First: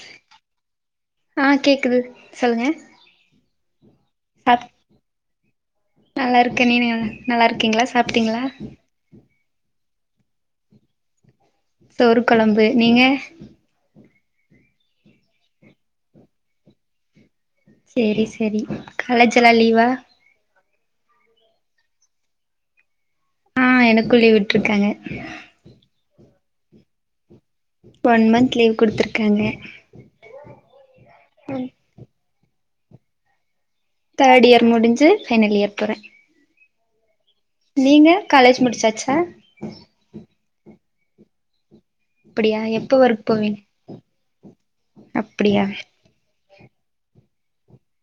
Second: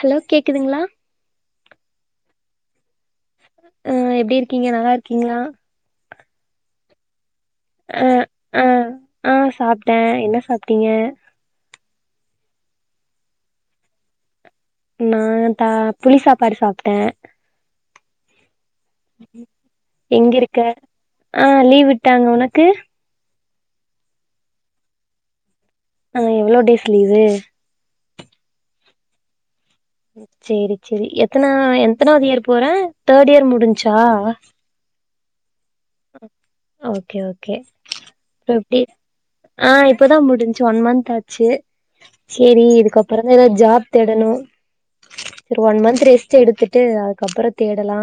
hello கேக்குதுங்களா ஆ கேக்குது சொல்லுங்க ஆஹ எப்டி சாப் இருக்கீங்க நல்லா இருக்கீங்களா நல்லா இருக்க நீநீயு நல்லா இருக்கீங்களா சாப்பிட்டீங்களா ட என்ன சாப்ட்டிங்க தோறு கொழம்பு நீங்க நா தா புளி சாப்பாடு சாப்ட்ட சேரி சேரி கலேஜ்லா லீவா எங்க இருக்க ஆ லீவ் விட்டாங்க உனக்கு ஆ எனக்கு லீவ் விட்ருக்காங்க ஆ எவ்ளோ days leave one month leave குடுத்துருக்காங்க சேரி சேரி எத்தன எத்தனாது இயர் போற தேடியர் முடிஞ் தேட் இயர் முடிஞ்சு ஃபைனல் இயர் போறே ஓகே ஓ கே நீங்க இப்ப காலேஜ் எப்டி முடிச்சாச்சா ஆ இப்பதா முடிச் ஒன் மந்த் தாச்சு அப்டியா சேரி எப்ப ஒர்க் இதுக்கப்றந்தா போவீங்க எதாது ஜாப் தேடணு ஒரு அப்டியா ஒன் மந்த் ரெஸ்ட் எடுத்து ட்டு அதுக்கப்றம் தேடலா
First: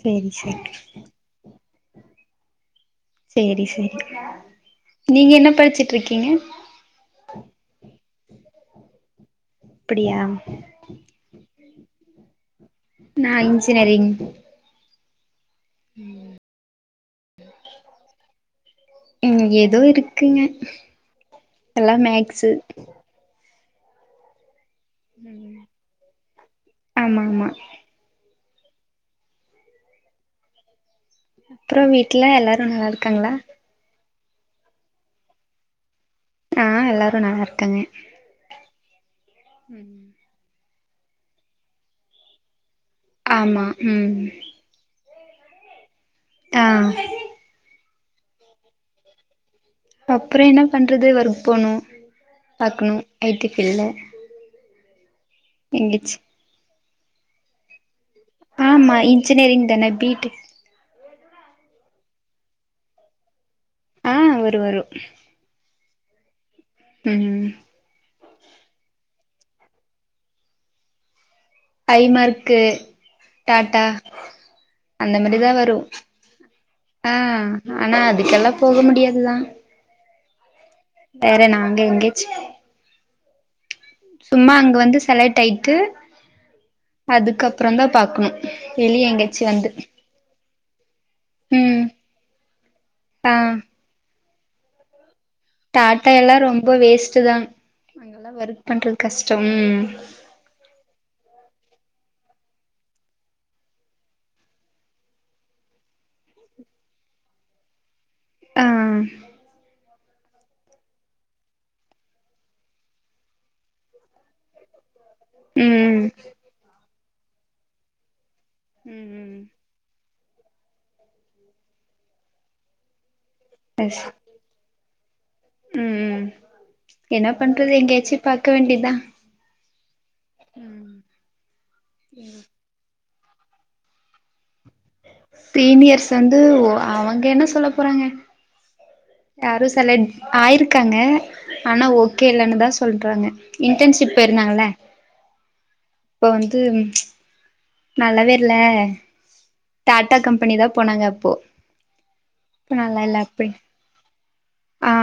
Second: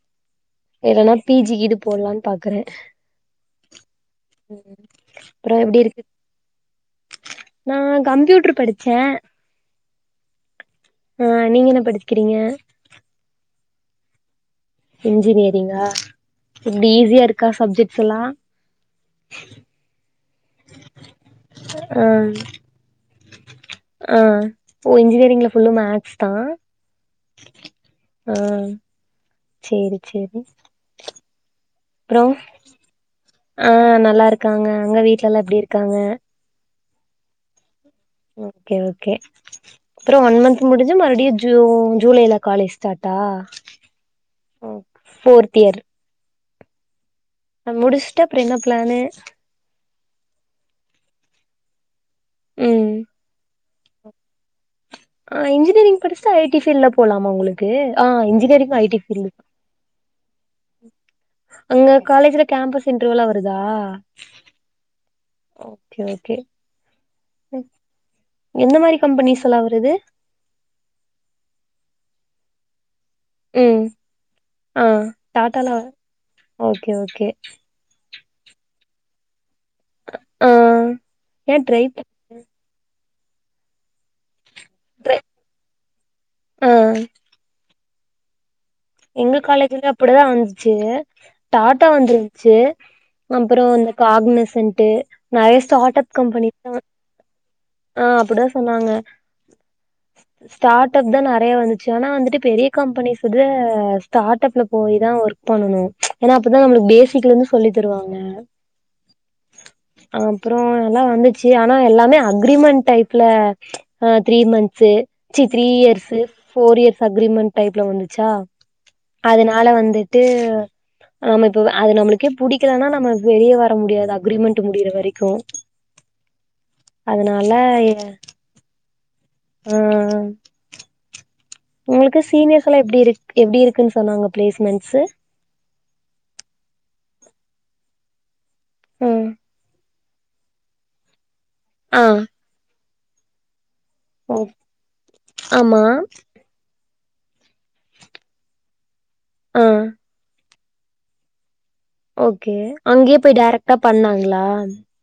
சேரி சேரி போட்லான் பாக்குறே சேரி சேரி நீங்க என்ன அப்புற எப்டி இருக்கு படிச்சிட்ருக்கிங்க நா கம்ப்யூட்ரு படிச்சே அப்புடியா ஆ நீங்க என்ன படிக்றிங்க நா இன்ஜினரிங் இன்ஜினியர் அப்டியா எப்டி ஈஸியாருக்கா சப்ஜெக்ட்ஸ் எல்லா க்குங்க எல்லா ஆ மேக்ஸு ஆ ஓ இன்ஜினியரிங்ல ஃபுல்லூ மேக்ஸ் தா ஆமா ஆமா ஆ சேரி சேரி அப்றோ வீட்ல எல்லாரு நல்லாருக்காங்ளா க்காங்க அங்க வீட்ல எல்லா எப்டி இருக்காங்க ஆ எல்லாரு நல்லாருக்காங்க ஓகே ஓகே ம் முடிஞ்ச மறுப்டியு ஜூன் ஜூலைல காலேஸ் சாட்டா ஆமா ம் ஃபோர் தியர் ஆ முடிச்ட்டு அப்றோ என்னா பிளான்னு அப்றோ என்னா பண்றது ஒர்க் போனோ ம் பாக்குணு ஐ டி இல்ல ஆ இன்ஜினியரிங் படிச்ட்டு ஐ டி ஃபீல்ட்ல போலாமா உங்குளுக்கு ஆமா இன்ஜினியரிங் தானே பி டெக் அங்க காலேஜ்ல கேம்பஸ் இன்டர்வியூலா வ ருதா ஆ வரு வரு கே ஓகே ம் என்ன மாரி கம்பனீஸ் எல்லா வருது டைமர்க்கு டாடா ம் ஆ அந்த மாடித்தா டாட்டால வரு ஓகே ஆ ஓகே ஆனாது கெல்லா போக முடியாதுதா அக்ஆ வேற நா அங்க எங்கேச்சு சும்மா அங்க வந்து ட்ரை செலக்ட் ஆயிட்டு ஆ அதுக்கப் பறந்தா பாக்ணு எங்க காலேஜ்சுல்லியு அப்படதா வந்துச்சு ம் டாடா வந்துருந்துச்சு அப்புறோ அந்த காக்னிஸ் சென்ட்டு டாடா எல்லா ரொம்ப வேஸ்ட்டுதா ஆ அப்டிதா சொன்னாங்க ஸ்டார்ட்அப்தா நெறைய வந் சு ஆனா வந்துட்டு பெரிய கம்பனீஸ்சுதுல ஸ்டார்ட்அப்ல போயிதா ஒர்க் பண்ணணு ச்ச ஏனா அப்பதா நம்ளுக்கு பேசிக்லந்து சொல்லி தருவாங்க ஆ ஆம்புறோ நல்லா வந்துச்சு ஆனா எல்லாமே அ க்ரிமெண்ட் டைப்ல ச்ச அ த்ரீ மந்த் சே ச்சி த்ரீ ம் ஈயர்ஸ்சு ஃபோர் ஈயர்ஸ் அக்ரிமெண்ட் டைப்ல வந்துச்சா ம் ம் அதுனால வந்து ட்டு இப்ப அது நம்ளுக்கே புடிக்கலனா நம்ப வெளிய வர எஸ் முடியாது அக்ரிமெண்ட் முடியிற வரைக்கு ம் ம் என்ன அதனால பண்றது எங்யாச்சு பாக்க வேண்டி தா ம் ஒங்ளுக்கு சீனியர்ஸ் எல்லா எப்டி இருக் எப்டி இருக்குன்னு சொன்னாங்க பிளேஸ்மெண்ட்ஸ் சார் சீனியர்ஸ் வந்து அவங்க என்ன சொல்ல போறாங்க ம் யாரு சொன்ன ஆயிருக்காங்க ஆனா ஆ ஓகே இல்லன்னுதா சொல்றாங்க இன்டன்ஷிப் ஓ பெய்ருந்தாங்கல்ல ஆமா அப்போ வந்து ம்ச் நல்லாவே இல்ல ஆ டாட்டா கம்பெனி தா போனாங்க இப்போ ஓகே அங்கயே போய் டேரெட்டா ஆ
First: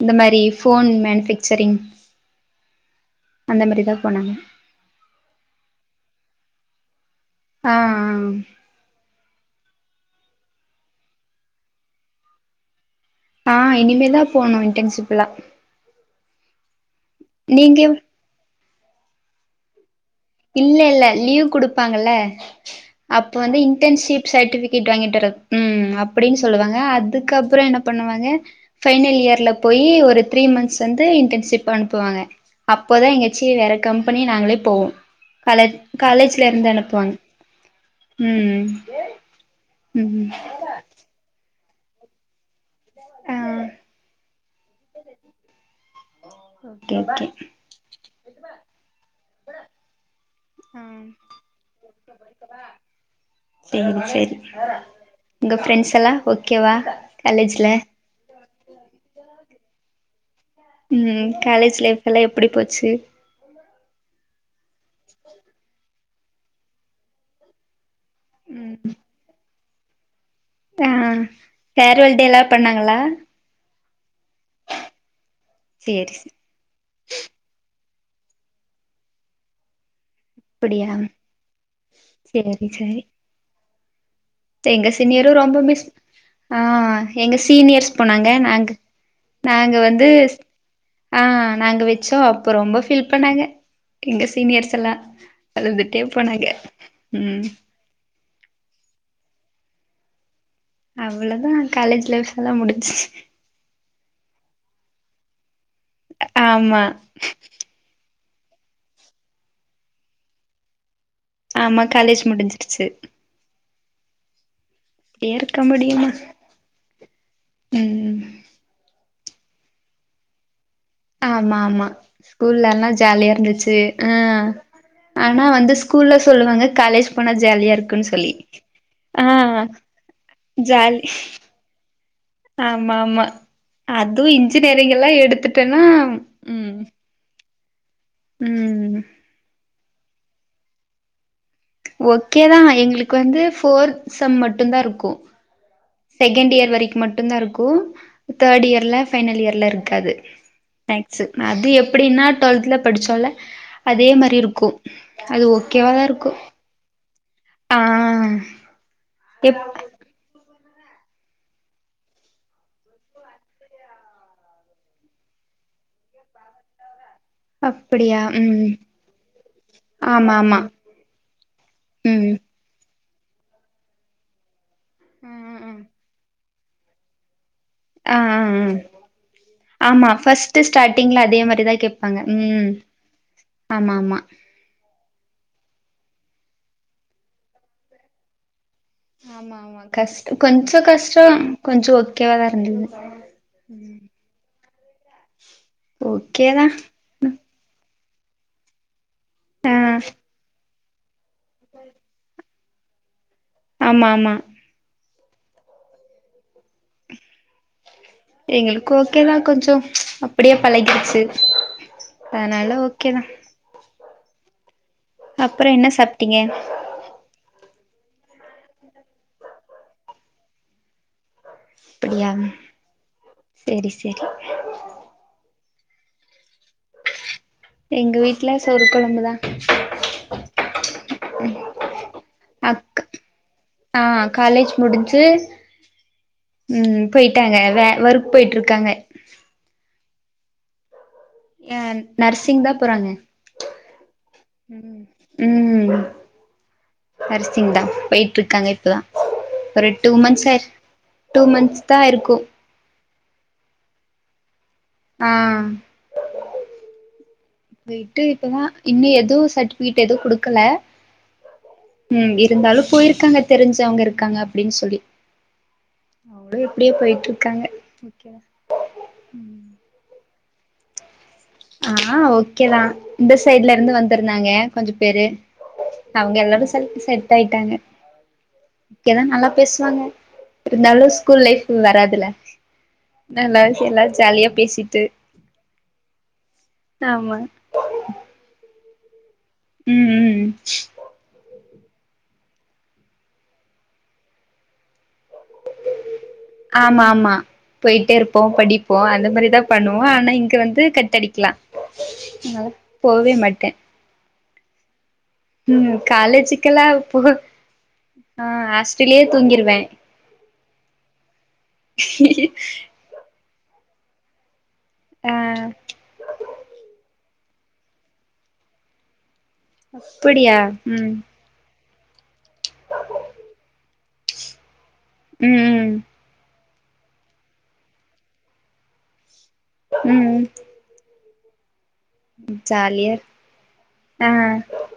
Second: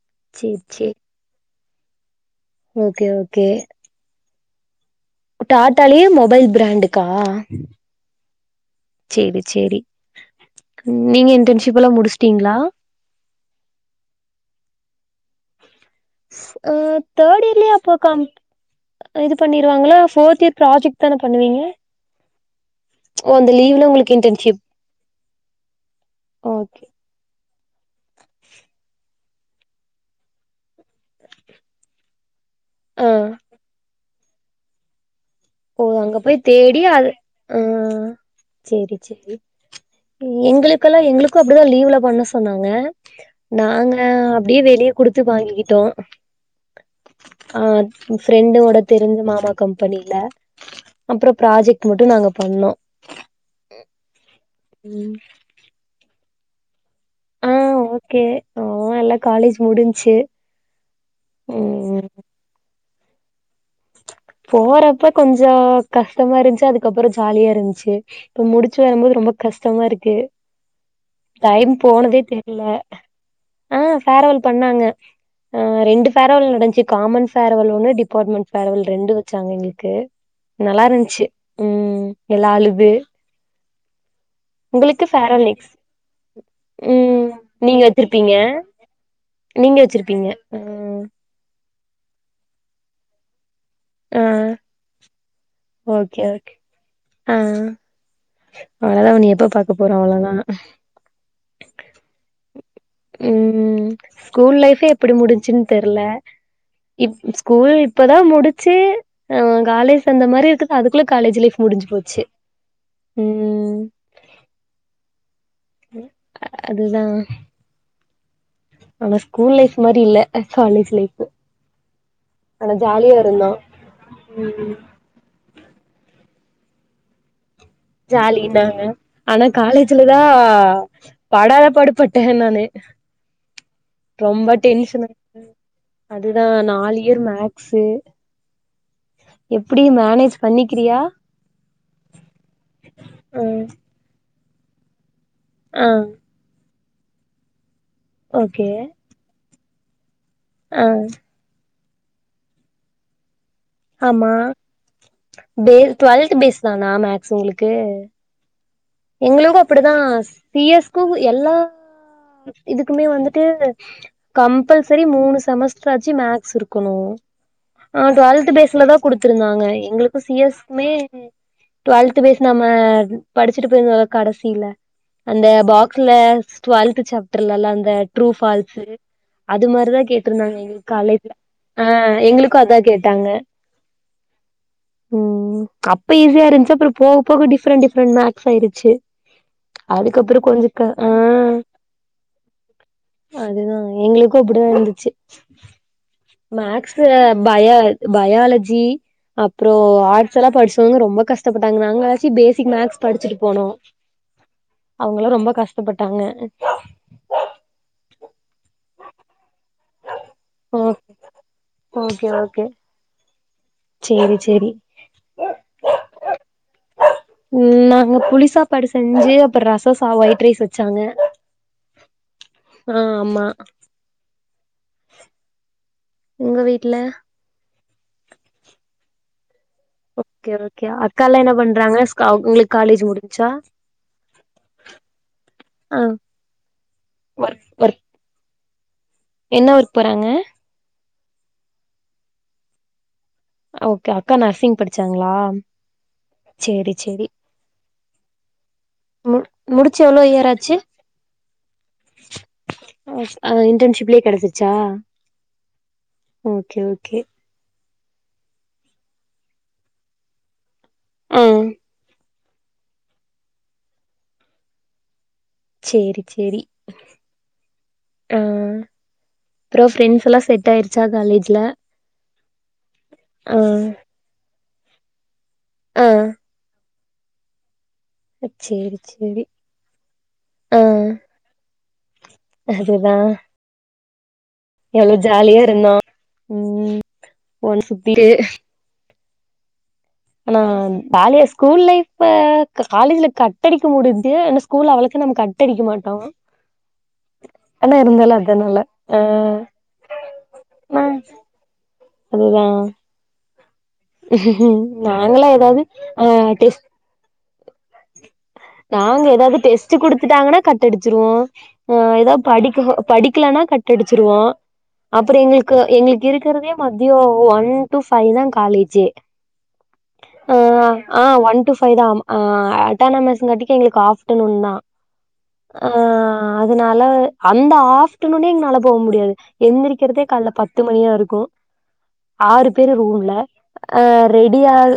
இந்த மாரி சேரி ஃபோன் சேரி மேனிபெக்ட் சரிங் ஓகே ஓகே டாடாலயு மொபைல் பிராண்டு க்கா ஆ சேரி சேரி நீங்க இன்டன்ஷிப்பெல்லா முடிச்சுடீங்ளா ஆ இனிமேதா போனோ இன்டன்ஷிப்லா ஆப் தேட் இயர்லயே எப்பகம்ப் இது பண்ணிருவாங்களா ஃபோர்த் இயர் இல்ல ப்ராஜெக்ட் இல்ல தான லீவ் பண்ணுவீங்க குடுப்பாங்கல ஓ அப்போ அந்த வந்து லீவ்ல உங்களுக்கு இன்டன்ஷிப் இன்டர்ன்ஷிப் சர்ட்டிவிகேட் வாங்கிட்டு வரோம் ம் அப்டின்னு சொல்லுவாங்க ஓகே அதுக்கு அப் அப்றோ என்ன பண்ணுவாங்க ஃபைனல் இயர்ல போயி ஒரு த்ரீ மந்த்ஸ் வந்து இன்டன்ஷிப் அனுப்புவாங்க ஆ அப்போதா எங்கயாச்சி வேற கம் பண்ணி நாங்களே போவோ காலேஜ் ஓ அங்க போய் காலேஜ்ல இருந்து தேடி அது அனுப்புவாங்க ஆ ம் சேரி சேரி ம் எங்களுக்கல்லா எங்களுக்கு அப் அப்டிதா லீவ்ல பண்ண சொன்னாங்க ஆ நாங்க அப்டியே வெளிய குடுத்து வாங்கிக்கிட்டோ ஓகே ஓகே ஆ ஃப்ரெண்டோட தெரிஞ்ச மாமா கம்பனில ம் பண்ணோ சேரி சேரி ம் உங்க ஃப்ரெண்ட்ஸ் எல்லா ஓகேவா காலேஜ்ல ஓ எல்லா காலேஜ் முடிஞ்ச்சு ம் காலேஜ் லைஃப் ம் எல்லா எப்புடி போச்சு போற ப்ப கொஞ்சோ கஷ்டமா இருந்ச்சு அதுக்கப்றோ ஜாலியா இருந்ச்சு இப்ப முடிச்சு ம் வரம்போது ரொம்போ கஸ் தமா இருக்கு ஆ டைம் ஃபேர்வெல் போனதே டேலா தெர்ல பண்ணாங்களா ஆ ஃபேரவல் பண்ணாங்க ஆ ரெண்டு சேரி சே ஃபேரவல் நடந்ச்சு காமன் ஃபேரவல் ஒன்னு டிப் போர்மண் ஃபேரவல் ரெண்டு வச்சாங்க எங்ளுக்கு அப்டியா நல்லாருந்ச்சு ம் எல்லா சேரி அழுது சேரி எங்க உங்களுக்கு சீனியரு ஃபேர்வெல் ரொம்ப நெக்ஸ் மிஸ் ஆ ம் எங்க நீங்க சீனியர்ஸ் போனாங்க வச்சிருப்பீங்க நாங் நாங்க நீங்க வந்து வச்சிருப்பீங்க ம் ஆ நாங்கவே சோ அப்ப ரொம்ப ஃபீல் பண்ணாங்க ஆ எங்க சீனியர்ஸ் எல்லா அழுதுட்டே ஓகே போனாங்க ஓகே ஆ ம் அவ்ளோதா ஒன்னி எப்ப பாக்க போறோ அவ்ளோ தா அவ்வுளதா காலேஜ் லைஃப் எல்லா முடி ம் ஸ்கூல் லைஃப் பே எப்புடி முடிஞ்சின் தெர்ல ஆமா இப் ஸ்கூல் இப்ப தா முடிச்சி அ காலேஜ் சேந்த மாரி இருக்குது அதுக் குள்ள காலேஜ் லைஃப் ஆமா முடிஞ்சு போச்சி காலேஜ் முடிஞ்சிருச்சு ம் ஏற்க முடியுமா அதுதா ம் ஆனா ஸ்கூல் லைஃப் மாரி இல்ல காலேஜ் லைஃபு ஆமா ஆமா ஸ்கூல்லல்லா ஜாலியா இருந்துச்சு ஆ ம் ஆனா வந்து ஸ்கூல்ல சொல்லுவாங்க காலேஜ் போனா ஜாலியா இருக்குன்னு சொல்லி ஜாலி தாங்க ஆ ஆனா காலேஜ்லதா ஜாலி படாத பாடுபட் டே நானு அது ரொம்ப இன்ஜினியரிங் டென்ஷனு எல்லா எடுத்துட்டேன்னா ம் ஸு ம் ம் எப்டியு மேனேஜ் பண்ணிக்கிறியா ஓக்கே தா எங்களுக்கு வந்து ஆ ஃபோர்த் செம் மட் டுந்தாருக்கு ஆ செக்கெண்ட் இயர் வரிக் மட்டுந்தா இருக்கு தேர்டு ஓகே இயர்ல ஃபைனல் இயர்ல இருக் காது ஆ மேக்ஸு அது எப் டின்னா டுவெல்த்ல படிச்சோல்ல அதே ஆமா மாரி இருக்கு அது ஓக்கேவாதா இருக்கு நா மேக் சு உங்களுக்கு ஆ எங்களுக்கு எப் அப்படிதா ஸ் சி எஸ்க்கு எல்லா இதுக்குமே வந்துட்டு கம்பல்செரி மூணு செமஸ்டராச்சு மேக்ஸ் இருக்கணு ஆ அப்டியா டுவெல்த் ம் பேஸ்ல தா குடுத்துருந்தாங்க எங்களுக்கு சி ஆமா ஆமா எஸ் குமே டுவெல்த் ம் பேஸ் நம்ம படி ச்சிட்டு போய்ருந்தோல்லா கடசீல அந்த ம் ம் பாக்ஸ்ல டுவெல்து சேப் ட்ர்லலா அந்த ஆ ட்ரூ ஆ ஆ ஃபால்ஸூ அது மாரிதா ஆமா கேட்ருந்தாங்க ஃபர்ஸ்ட்டு எங்களுக்கு ஸ்டார்டிங்ல காலேஜ்ல அதே மாரிதா ஆ கேப்பாங்க எங்களுக்கு ம் அதா கேட்டாங்க ஆமா ஆமா ம் அப் இப்ப ஈஸியா இருன்ச்சு அப்புறொ போக போக டிஃப்ரண்ட் டிஃப்ரண்ட் மேக் சேரித் சு ஆமா ஆமா கஷ்ட அதுக்கப்புறொ கொஞ்சொ கொஞ்ச க ஆ கஷ்ட கொஞ்ச ஓகேவாதா இருந்தது அதுதா எங்களுக்கு அப்டித்தா இருந்துச்சு ஓகேதா மேக்ஸ்ஸயா பயொ பயாலஜி அப்புறோ ஆ ஆர்ட்ஸ் எல்லா படிச்சு எங்க ரொம்ப கஷ்டப்பட்டாங்க நாங்ளாச்சி ஃபேசிக் மேக்ஸ் படிச்சிட்டு ஆம்மா ஆம்மா அவ்ங்களா ரொம்ப கஷ்டப்பட்டாங்க எங்களுக்கு ஓகேதா கொஞ்சோ அப்டியே ஓ பழகிடுச்சு அனால ஓகே தா சேரி சேரி அப்புற என்ன சாப்ட்டீங்க ம் நாங்க புளிசாப்பாடு செஞ்சு அப்றோ ரச சா ஒயிட் ரைஸ் வச்சாங்க அப்படியா ஆ ஆமா சேரி சேரி உங்க வீட்ல எங்க வீட்ல சோறு கொழம்பு தா ஓகே ஓகே அக்கா ல என்ன பண்றாங்க ஸ்கா ஒங்களுக் அக் காலேஜ் முடிஞ்ச்சி ஆ காலேஜ் முடிஞ்சு ஆ ஒர்க் ஒர்க் கங்க என்ன ஒர்க் போறாங்க ஆ நர்சிங் தா போறாங்க ஓகே அக்கா நர்சிங் படிச்சாங்களா ம் சேரி சேரி நர்சிங் தா போயிட்டு இருக்காங்க இப்பதா மு ஒரு முடிச்சு டூ எவ்ளோ இயர் மந்த்ஸ் ஆ ஆச்சு டூ மந்த்ஸ் தா இருக்கு ஆ ஆ இன்டன்ஷிப்லே கெடசிருச் சா ஆ ஓகே ஓகே போய்ட்டு இப்பதா இன்னு எதுவு சர்ட்டிபிகேட் எதுவு குடுக்கல ஆ ம் இருந்தாலு போயிருக்காங்க தெரிஞ்சவங்க இருக்காங்க அப்டின் சொல்லி சேரி சேரி அவங்களு எப்டியோ போயிட்டு இருக்காங்க ஓகேதா ஆ அப்பறோ ஃபிரெண்ட்ஸ்ல்லா செட் ஆயிருச்சா காலேஜ் ஆ ஓகேதா இந்த ஆ சைட்ல இருந்து வந்துருந்தாங்க கொஞ்சோ பேரு ஆ அவுங்க எல்லாரு செல்பிஸ் செட்டாயிட்டாங்க சேரி இங்க எல்லா சேரி நல்லா பேசுவாங்க ஆ இருந்தாலு ஸ்கூல் லைஃப் வராதுல்ல அதுதா நல்லா எல்லா ஜாலியா பேசிட்டு எவ்ளோ ஜாலியா இருந்தோ உம் ஆமா ஒன் சுத்திட்டே ம் ம் ஆனா காலேஸ் கூல் லைஃப்ப காலேஜ்ல கட்டடிக்க முடியுது ஆன்னா ஸ்கூல் அவளக் ஆம்மா ஆம்மா ஆனா போயிட்டே இருந்தாலு அதா இருப்போம் நல்லா படிப்போம் அந்த மாரிதா ஆ பண்ணுவோ ஆனா இங்க வந்து கட்டடிக்லா அதுதா அத போவே மாட்ட நாங்களா எதாவது ம் அ டெஸ் காலேஜுக்கெல்லா போ ஆ ஹாஸ்டலயே நாங்க எதாவது தூங்கிருவே டெஸ்டு குடுத்துட்டாங்கன்னா கட்டடிச்சிருவோ ஆ எதா படிக்கஹோ படிக் கலனா கட்டடிச்சிருவோ ஆ அப்புற எங்களுக்கு எங்களுக்கு இருக்கிறதே மத்தியோ ஒன் டு ஃபைதா காலேஜே அப்புடியா ம் ஃபைதா ஆமா அ அட் டானமஸ் காட்டிக்கு எங்களுக்கு ஆப்டநூன் தா அ ம் ம் அதனால அந்த ஆப்டநூனே எங்கனால போக முடியாது எந்திரிக்கிறதே ம் காலலே பத்து மணியா இருக் கு ஆறு பேரு ஜாலியா ரூம்ல ஆ ரெடியாஹ்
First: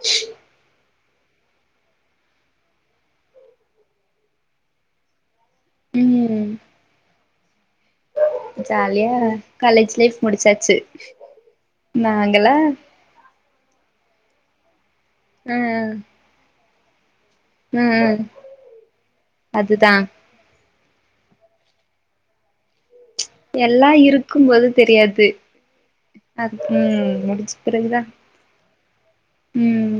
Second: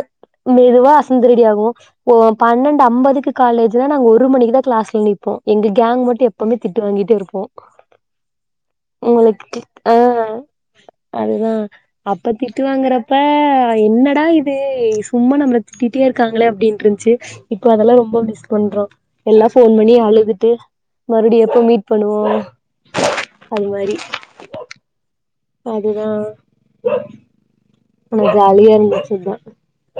மெதுவா எழுந்து ரெடி ஆகுவோ ஓ பன்னெண்ட் டு அம்பதுக்கு காலேஜ்னா நாங்க ஒரு மணிக்கு தா கிளாஸ்ல நிப்போ எங்க கேங் மட்டு ம் எப்பவ்மே திட்டு வாங்கிட்டே இருப்போ ஜாலியா உங்களுக் காலேஜ் அ லைஃப் முடிச்சாச்சு அதுதா அப்ப நாங்கல்லா திட்டு வாங்கறப்ப அ என்னடா இது சும்மா ஆ நம்ள திட்டிட்டே இருக்காங்களே அப்டின் ருன்ச்சி இப்போ அதெல்லா ரொம்ப ம் மிஸ் பண்றோ எல்லா ஃபோன் அதுதா பண்ணி அழுதுட்டு மறுடி எப்போ மீட் பண்ணுவோ அது எல்லா மாரி இருக்கும் போது தெரியாது அதுதா அது ம் முடிச்ச பிறகுதா ஆனா ஜாலியா இருந்துச்சு அதா ம்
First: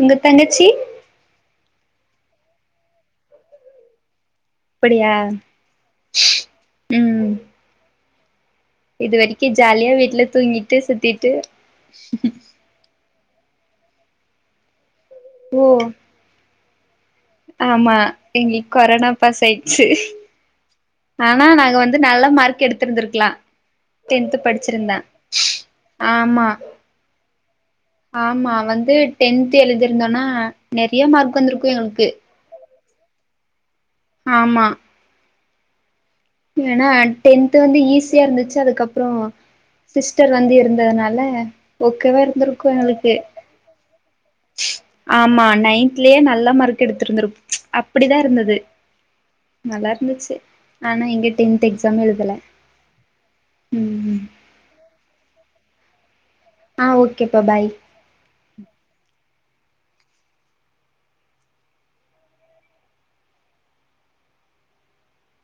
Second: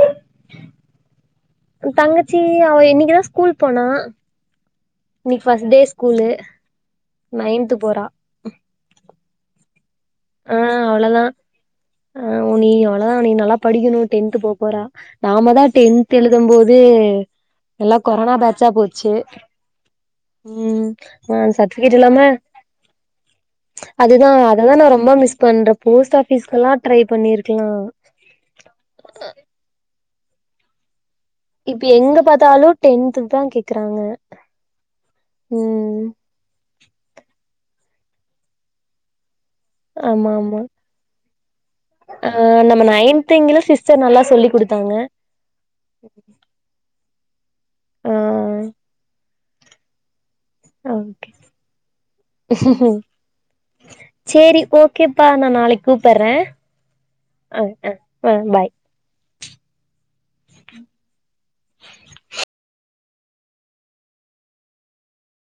உங்க தங்கச்சி தங்கச்சி அவ இன்னைக்குதா ஸ்கூல் போனா அப்டியா இன்னைக்கு ஃபர்ஸ்ட் டே ஸ்கூலு ம் நயன்த் போ போறா இது வரைக்கும் ஜாலியா வீட் ட்ல ஆ தூங்கிட்டு அவ்ளோதா சுத்திட்டு ஆ உ நீ அவ்ளோ மா நீ நல்லா படிக்கணும் டென்த்து போப்போறா நாம ஓ தான் டென்த்து எலுதம் போது து ஆமா எங்களுக்கு கொரானா பாஸ் ஆயிடுச்சு ம் ஆ ஆனா நாங்க சர்டிபிகேட் வந்து இல்லாம நல்ல மார்க் எடுத்திருந்திருக்கலாம் அதுதா டென்த்து அததா நா படிச்சிருந்தா ரொம்ப மிஸ் பண்றே போஸ்ட் ஆமா ஆபீஸ்கெல்லா ட்ரை பண்ணிருக்கலா ஆமா வந்து டென்த்து எலுதி இருந்தோம்னா நெறயா மார்க் வந்திருக்கு இப்ப எங்களுக்கு எங்க பாத்தாலும் டென்த்து தான் கே ஆமா ம் ஈசியா இருந்துச்சு அதுக்கப்புறம் ஆமா சிஸ்டர் வந்து ஆமா இருந்ததுனால ஓகவா ஆ இருந்திருக்கும் நம்ம எங்களுக்கு நைன்த் இங்கிலு சிஸ்டர் நல்லா சொல்லி குடுத்தாங்க ஆமா நைன்துலயே நல்ல மார்க் எடுத்து திருந்துரு ஆ அப்படிதான் இருந்தது நல்லா இருந்துச்சு ஆ ஆனா எங்க ஓகே டென்த் எக்ஸாம் எழுதல ம் சேரி ஓகேப்பா நான் நாளைக் கூப்பறன் ஆ ஓகேப்பா ஆ பாய் ஆ ஆ பாய்